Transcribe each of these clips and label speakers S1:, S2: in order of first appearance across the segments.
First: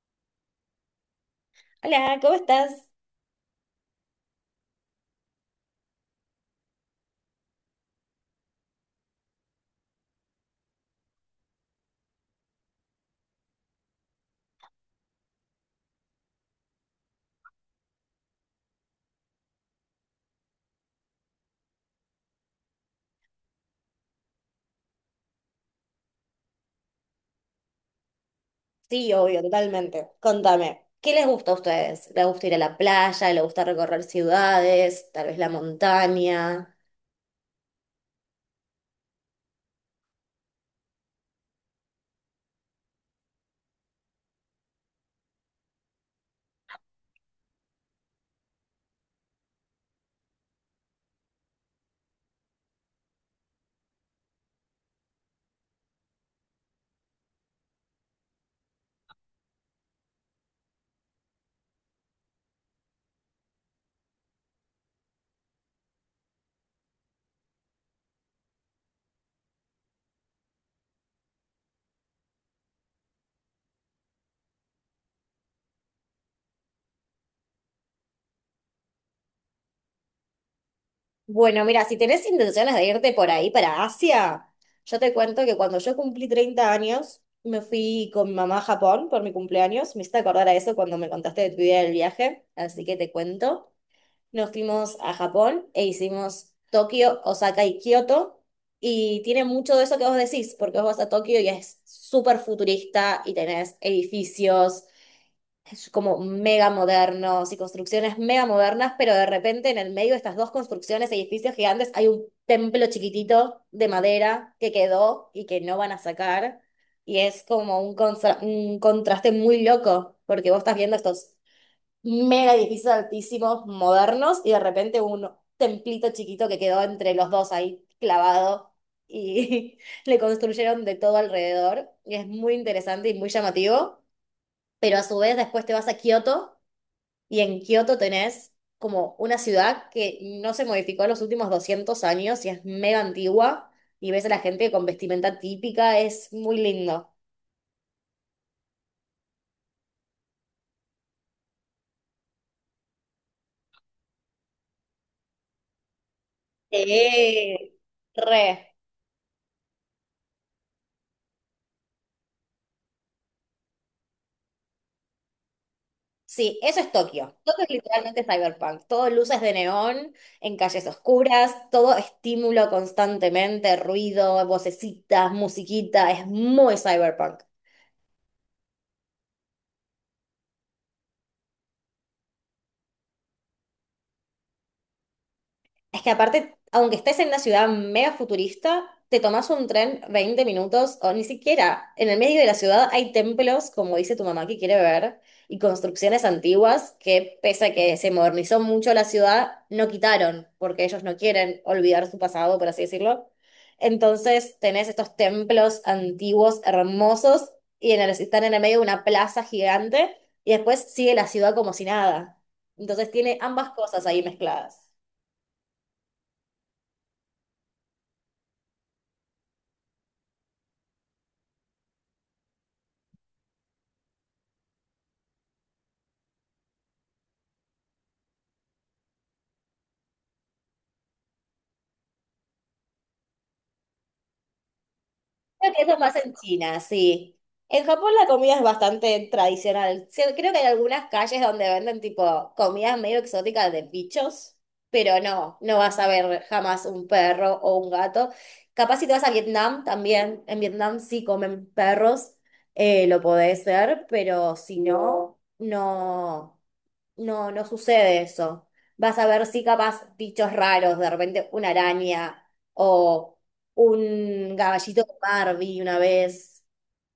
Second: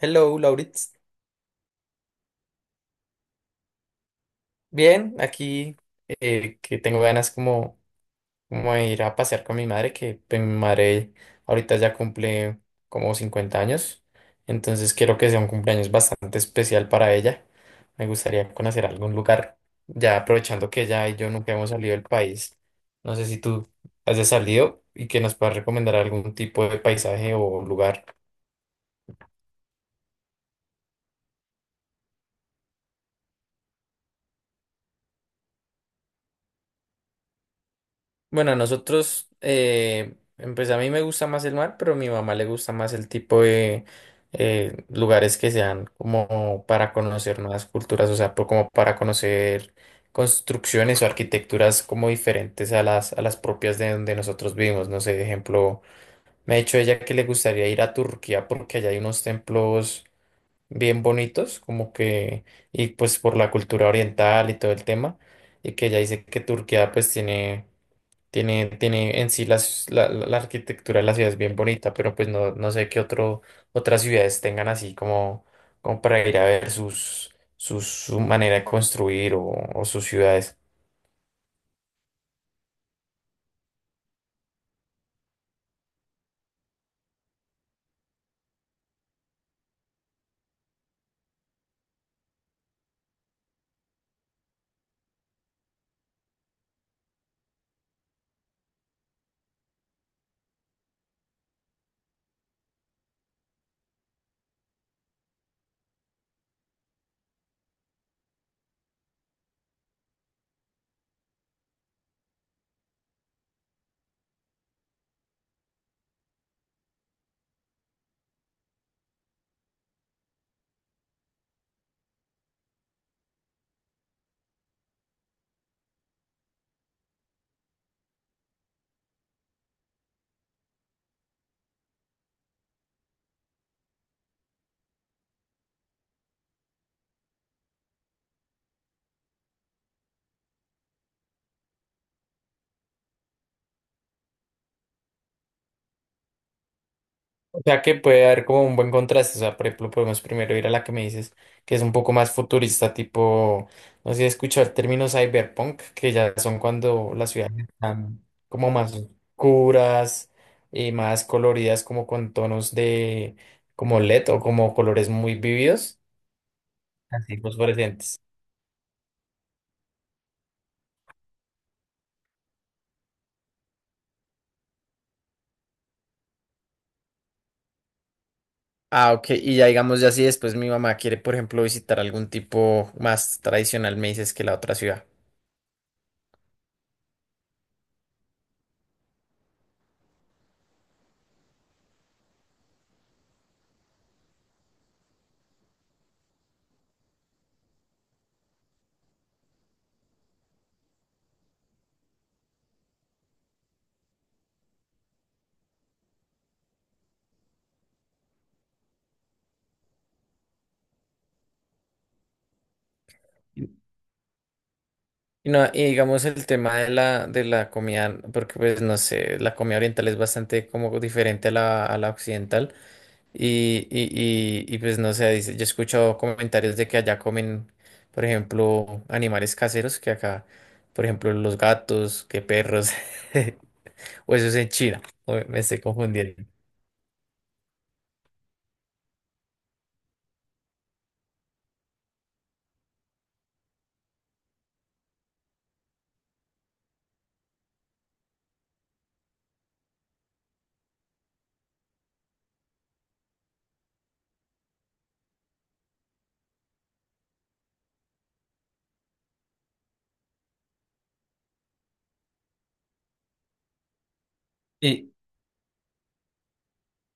S1: Hello, Lauritz.
S2: Hola, ¿cómo estás?
S1: Bien, aquí que tengo ganas como, como de ir a pasear con mi madre, que pues, mi madre ahorita ya cumple como 50 años, entonces quiero que sea un cumpleaños bastante especial para ella. Me gustaría conocer algún lugar, ya aprovechando que ella y yo nunca hemos salido del país. No sé si tú has salido y que nos puedas recomendar algún tipo de paisaje o lugar.
S2: Sí, obvio, totalmente. Contame, ¿qué les gusta a ustedes? ¿Les gusta ir a la playa? ¿Les gusta recorrer ciudades? ¿Tal vez la montaña?
S1: Bueno, a nosotros, pues a mí me gusta más el mar, pero a mi mamá le gusta más el tipo de lugares que sean como para conocer nuevas culturas, o sea, como para conocer construcciones o arquitecturas como diferentes a las propias de donde nosotros vivimos. No sé, de ejemplo, me ha dicho ella que le gustaría ir a Turquía porque allá hay unos templos bien bonitos, como que, y pues por la cultura oriental y todo el tema, y que ella dice que Turquía pues tiene en sí la arquitectura de la ciudad es bien bonita, pero pues no, no sé qué otro, otras ciudades tengan así como, como para ir a ver su manera de construir o sus ciudades.
S2: Bueno, mira, si tenés intenciones de irte por ahí para Asia, yo te cuento que cuando yo cumplí 30 años, me fui con mi mamá a Japón por mi cumpleaños. Me hiciste acordar a eso cuando me contaste de tu idea del viaje, así que te cuento. Nos fuimos a Japón e hicimos Tokio, Osaka y Kioto. Y tiene mucho de eso que vos decís, porque vos vas a Tokio y es súper futurista y tenés edificios es como mega modernos y construcciones mega modernas, pero de repente en el medio de estas dos construcciones, edificios gigantes, hay un templo chiquitito de madera que quedó y que no van a sacar. Y es como un contraste muy loco, porque vos estás viendo estos mega edificios altísimos, modernos, y de repente un templito chiquito que quedó entre los dos ahí clavado y le construyeron de todo alrededor. Y es muy interesante y muy llamativo, pero a su vez después te vas a Kioto y en Kioto tenés como una ciudad que no se modificó en los últimos 200 años y es mega antigua y ves a la gente con vestimenta típica, es muy lindo.
S1: O sea que puede haber como un buen contraste. O sea, por ejemplo, podemos primero ir a la que me dices que es un poco más futurista, tipo, no sé si he escuchado el término cyberpunk, que ya son cuando las ciudades
S2: Sí,
S1: están como
S2: re.
S1: más oscuras y más coloridas, como con tonos de como LED o como colores muy vividos,
S2: Sí, eso es Tokio.
S1: así
S2: Tokio es
S1: fosforescentes.
S2: literalmente cyberpunk. Todo luces de neón, en calles oscuras, todo estímulo constantemente, ruido, vocecitas, musiquita. Es muy cyberpunk.
S1: Ah, ok. Y ya digamos, ya si después mi mamá quiere, por ejemplo, visitar algún tipo más tradicional, me dices que la otra ciudad.
S2: Es que aparte, aunque estés en una ciudad mega futurista, te tomas un tren 20 minutos o ni siquiera. En el medio de la ciudad hay templos, como dice tu mamá que quiere ver, y construcciones antiguas que, pese a que se modernizó mucho la ciudad, no quitaron, porque ellos no quieren olvidar su pasado, por así decirlo. Entonces tenés estos templos antiguos, hermosos, están en el medio de una plaza gigante, y después sigue la ciudad como si nada. Entonces tiene ambas cosas ahí mezcladas.
S1: Y no, y digamos el tema de la comida, porque pues no sé, la comida oriental es bastante como diferente a la occidental y, y, pues no sé, dice, yo he escuchado comentarios de que allá comen, por ejemplo, animales caseros que acá, por ejemplo, los gatos, que perros, o eso es en China, o me
S2: Creo
S1: estoy
S2: que eso es más en
S1: confundiendo.
S2: China, sí. En Japón la comida es bastante tradicional. Sí, creo que hay algunas calles donde venden tipo comidas medio exóticas de bichos, pero no, no vas a ver jamás un perro o un gato. Capaz si te vas a Vietnam también, en Vietnam sí comen perros, lo podés ver, pero si no, no. No, no sucede eso. Vas a ver sí capaz bichos raros, de repente una araña o un caballito
S1: Y,
S2: de Barbie una vez.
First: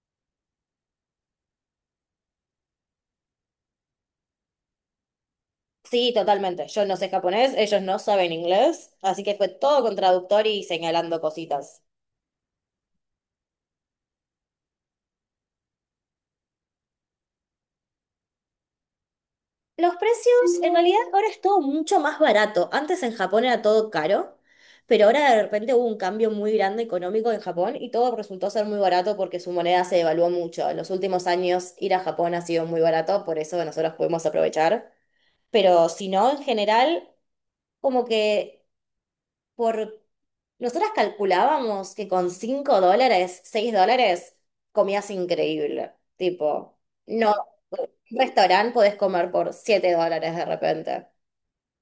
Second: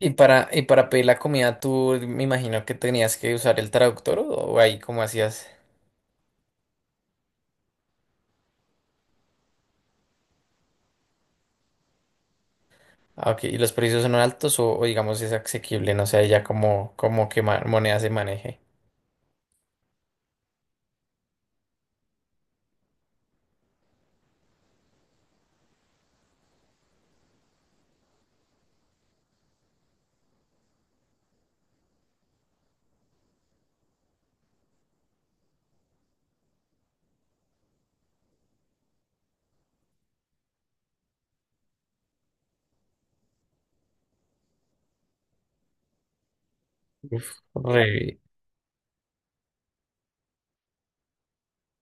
S1: y para pedir la comida tú me imagino que tenías que usar el traductor o ahí cómo hacías.
S2: Sí, totalmente. Yo no sé japonés, ellos no saben inglés, así que fue todo con traductor y señalando cositas.
S1: Ah, ok. ¿Y los precios son altos o digamos es asequible? No sé, ya como, como que moneda se maneje.
S2: Los precios, en realidad, ahora es todo mucho más barato. Antes en Japón era todo caro, pero ahora de repente hubo un cambio muy grande económico en Japón y todo resultó ser muy barato porque su moneda se devaluó mucho. En los últimos años ir a Japón ha sido muy barato, por eso nosotros podemos aprovechar. Pero si no, en general, como que por... Nosotras calculábamos que con $5, $6, comías increíble. Tipo,
S1: Uf,
S2: no, un
S1: re,
S2: restaurante podés comer por $7 de repente.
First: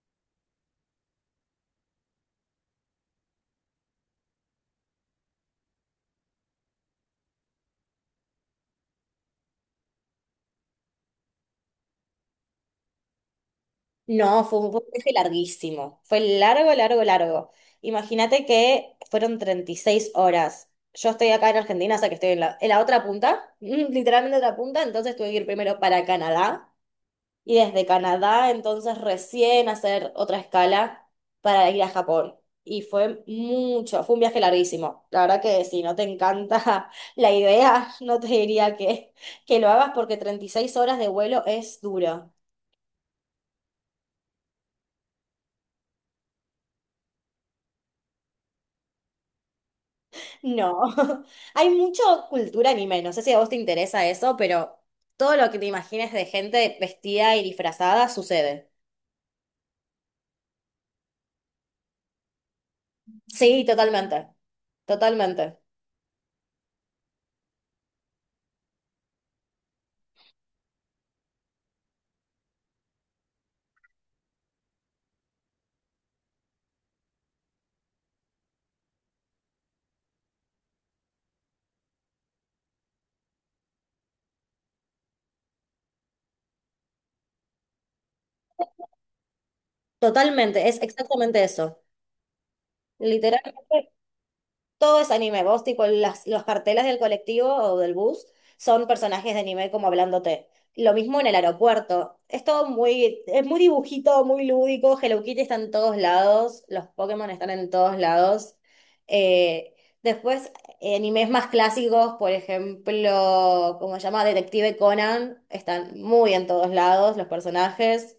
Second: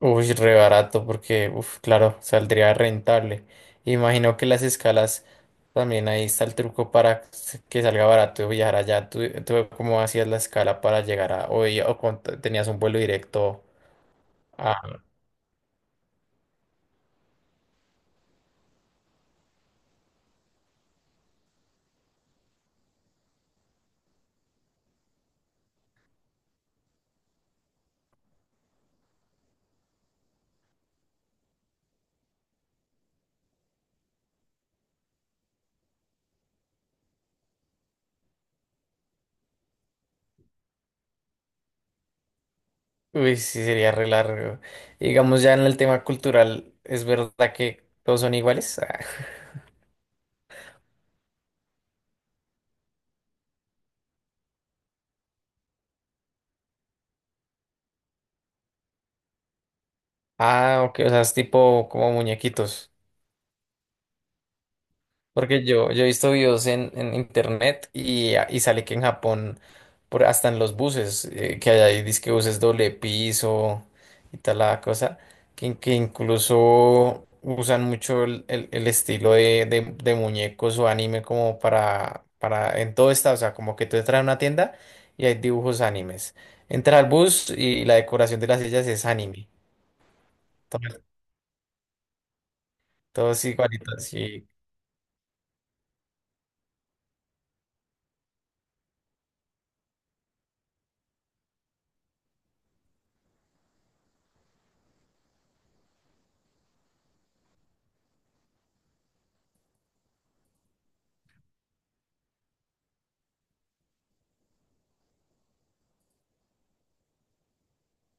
S1: uy, re barato porque, uf, claro, saldría rentable. Imagino que las escalas también ahí está el truco para que salga barato viajar allá. ¿Tú cómo hacías la escala para llegar a hoy o tenías un vuelo directo
S2: No, fue un
S1: a...
S2: fue un viaje larguísimo. Fue largo, largo, largo. Imagínate que fueron 36 horas. Yo estoy acá en Argentina, o sea que estoy en la otra punta, literalmente otra punta, entonces tuve que ir primero para Canadá y desde Canadá entonces recién hacer otra escala para ir a Japón. Y fue mucho, fue un viaje larguísimo. La verdad que si no te encanta la idea, no te diría que lo hagas porque 36 horas de vuelo es duro.
S1: Uy, sí, sería re largo. Digamos ya en el tema cultural, ¿es verdad que todos son iguales?
S2: No, hay mucha cultura anime, no sé si a vos te interesa eso, pero todo lo que te imagines de gente vestida y disfrazada sucede.
S1: Ah, ok, o sea, es tipo como muñequitos.
S2: Sí, totalmente, totalmente,
S1: Porque yo he visto videos en internet y, ah, y sale que en Japón, por, hasta en los buses, que hay ahí, dizque buses doble piso y tal la cosa, que incluso usan mucho el estilo de, de muñecos o anime como para, en todo está, o sea, como que tú entras a una tienda y hay dibujos animes. Entra al bus y la decoración de las sillas es anime.
S2: totalmente, es
S1: Todo-
S2: exactamente eso.
S1: Todos
S2: Literalmente
S1: igualitos.
S2: todo es anime. Vos, tipo, las, los carteles del colectivo o del bus son personajes de anime como hablándote. Lo mismo en el aeropuerto. Es todo muy, es muy dibujito, muy lúdico. Hello Kitty está en todos lados. Los Pokémon están en todos lados. Eh, después, animes más clásicos, por ejemplo, como se llama Detective Conan, están muy en todos lados los personajes.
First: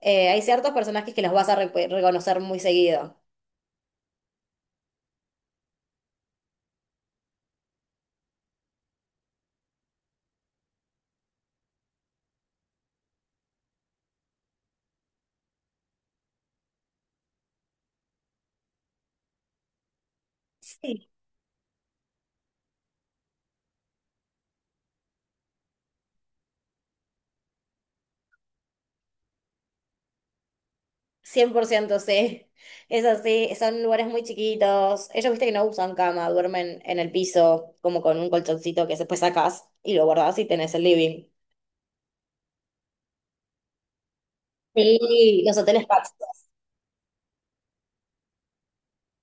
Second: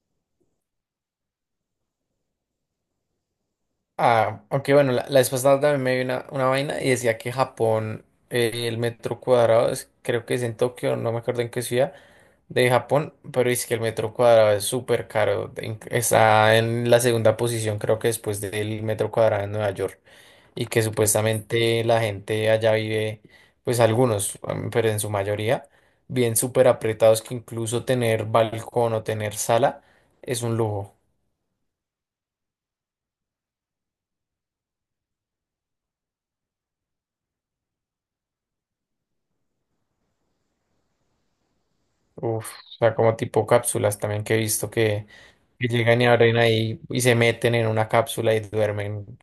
S2: Hay ciertos personajes que los vas a re- reconocer muy seguido.
S1: Ah, aunque bueno, la vez pasada también me vi una vaina y decía que Japón, el metro cuadrado, creo que es en Tokio, no me acuerdo en qué ciudad de Japón, pero es que el metro cuadrado es súper caro, está en la segunda posición creo que después del metro cuadrado en Nueva York y que
S2: Sí.
S1: supuestamente la gente allá vive, pues algunos, pero en su mayoría, bien súper apretados que incluso tener balcón o tener sala es un lujo.
S2: 100% sí, es así, son lugares muy chiquitos, ellos viste que no usan cama, duermen en el piso como con un colchoncito que después sacás y lo guardás y tenés el living.
S1: Uf, o sea, como tipo cápsulas también que he visto
S2: Sí, los
S1: que
S2: hoteles
S1: llegan y abren
S2: cápsulas.
S1: ahí y se meten en una cápsula y duermen.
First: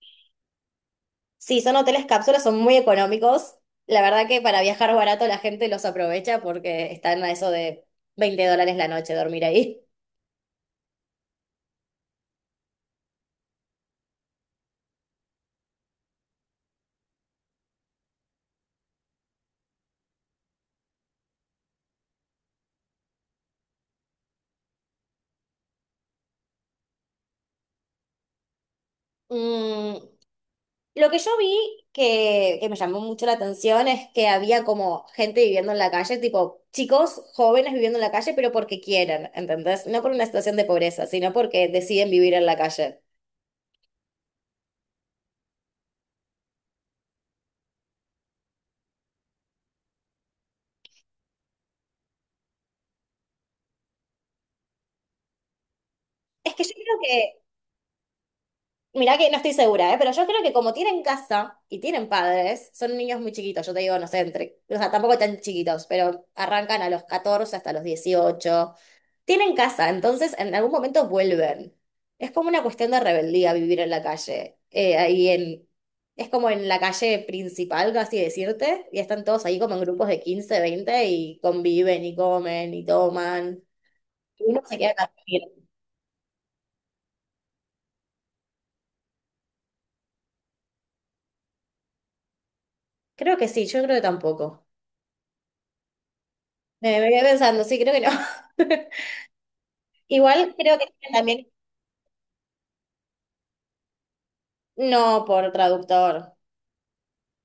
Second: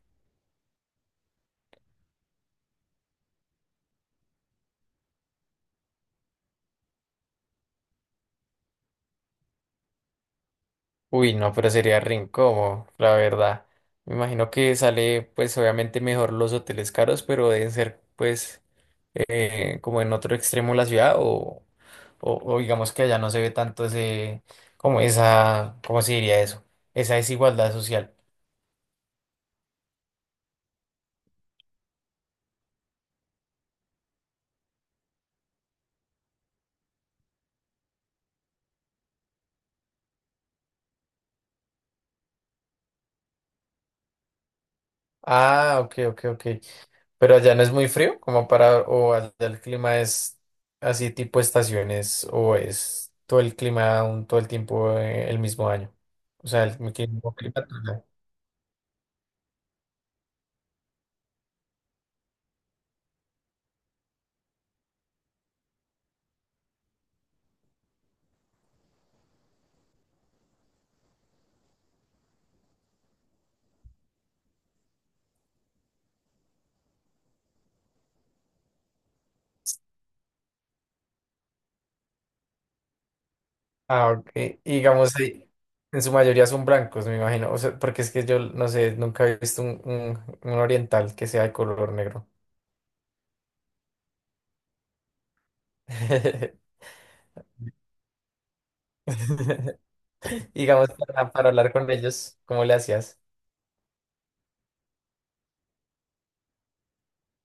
S2: Sí, son hoteles cápsulas, son muy económicos. La verdad que para viajar barato la gente los aprovecha porque están a eso de $20 la noche dormir ahí.
S1: Uy, no, pero sería re incómodo, la verdad. Me imagino que sale, pues obviamente mejor los hoteles caros, pero deben ser, pues, como en otro extremo de la ciudad o, o digamos que allá no se ve tanto ese, como esa, ¿cómo se diría eso? Esa desigualdad social.
S2: Mm, Lo que yo vi que me llamó mucho la atención es que había como gente viviendo en la calle, tipo chicos jóvenes viviendo en la calle, pero porque quieren, ¿entendés? No por una situación de pobreza, sino porque deciden vivir en la calle.
S1: Ah, ok, ok, ok. Pero allá no es muy frío, como para, o allá el clima es así tipo estaciones, o es todo el clima todo el tiempo el mismo año. O
S2: Es que
S1: sea,
S2: yo
S1: el mismo
S2: creo que,
S1: clima todo el año.
S2: mirá que no estoy segura, ¿eh? Pero yo creo que como tienen casa y tienen padres, son niños muy chiquitos, yo te digo, no sé, entre, o sea, tampoco tan chiquitos, pero arrancan a los 14 hasta los 18. Tienen casa, entonces en algún momento vuelven. Es como una cuestión de rebeldía vivir en la calle. Es como en la calle principal, casi decirte, y están todos ahí como en grupos de 15, 20 y conviven y comen y toman.
S1: Ah, ok.
S2: Y
S1: Y
S2: uno se queda a
S1: digamos, ahí,
S2: dormir.
S1: en su mayoría son blancos, me imagino. O sea, porque es que yo no sé, nunca he visto un, un oriental que sea de color negro.
S2: Creo que sí, yo creo que tampoco. Me quedé pensando, sí, creo que no. Igual creo que
S1: Digamos,
S2: también,
S1: para hablar con ellos, ¿cómo le hacías?
S2: no por traductor.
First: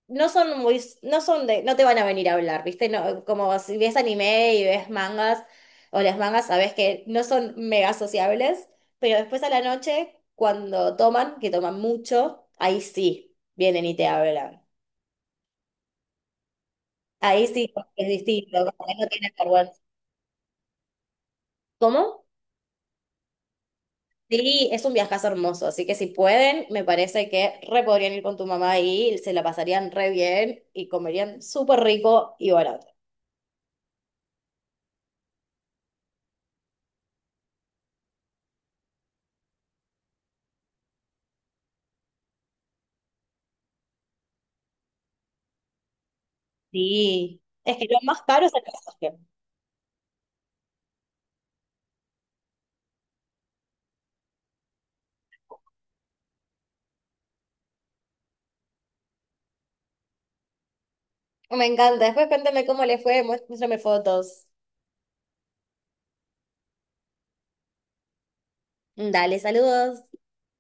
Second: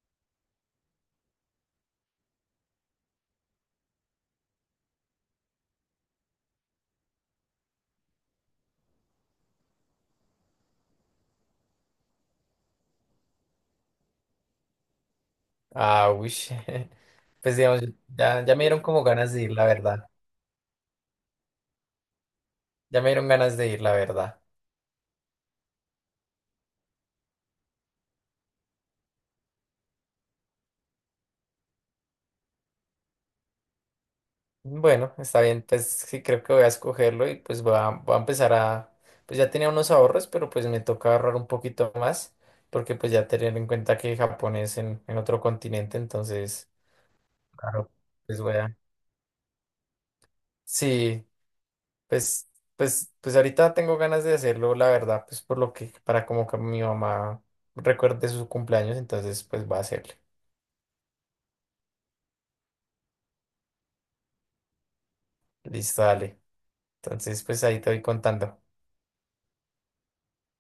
S2: No son muy, no son de, no te van a venir a hablar, ¿viste? No, como si ves anime y ves mangas, o las mangas sabes que no son mega sociables, pero después a la noche, cuando toman, que toman mucho, ahí sí vienen y te hablan.
S1: Ah, uy.
S2: Ahí
S1: Pues
S2: sí
S1: digamos,
S2: porque es
S1: ya
S2: distinto,
S1: me dieron
S2: como que
S1: como
S2: no tienen
S1: ganas de ir, la
S2: vergüenza.
S1: verdad.
S2: ¿Cómo?
S1: Ya me dieron ganas de ir, la verdad.
S2: Sí, es un viajazo hermoso, así que si pueden, me parece que re podrían ir con tu mamá y se la pasarían re bien y comerían súper rico y barato.
S1: Bueno, está bien, pues sí creo que voy a escogerlo y pues voy a empezar a... Pues ya tenía unos ahorros, pero pues me toca ahorrar un poquito más, porque pues ya tener en cuenta que Japón es en otro continente, entonces,
S2: Sí, es que
S1: claro,
S2: lo más
S1: pues
S2: caro es
S1: voy
S2: el
S1: a...
S2: pasaje.
S1: Sí, pues, pues ahorita tengo ganas de hacerlo, la verdad, pues por lo que, para como que mi mamá recuerde su cumpleaños, entonces pues va a hacerle.
S2: Me encanta. Después cuéntame cómo le fue, muéstrame fotos.
S1: Listo, dale. Entonces, pues ahí te voy contando.
S2: Dale, saludos.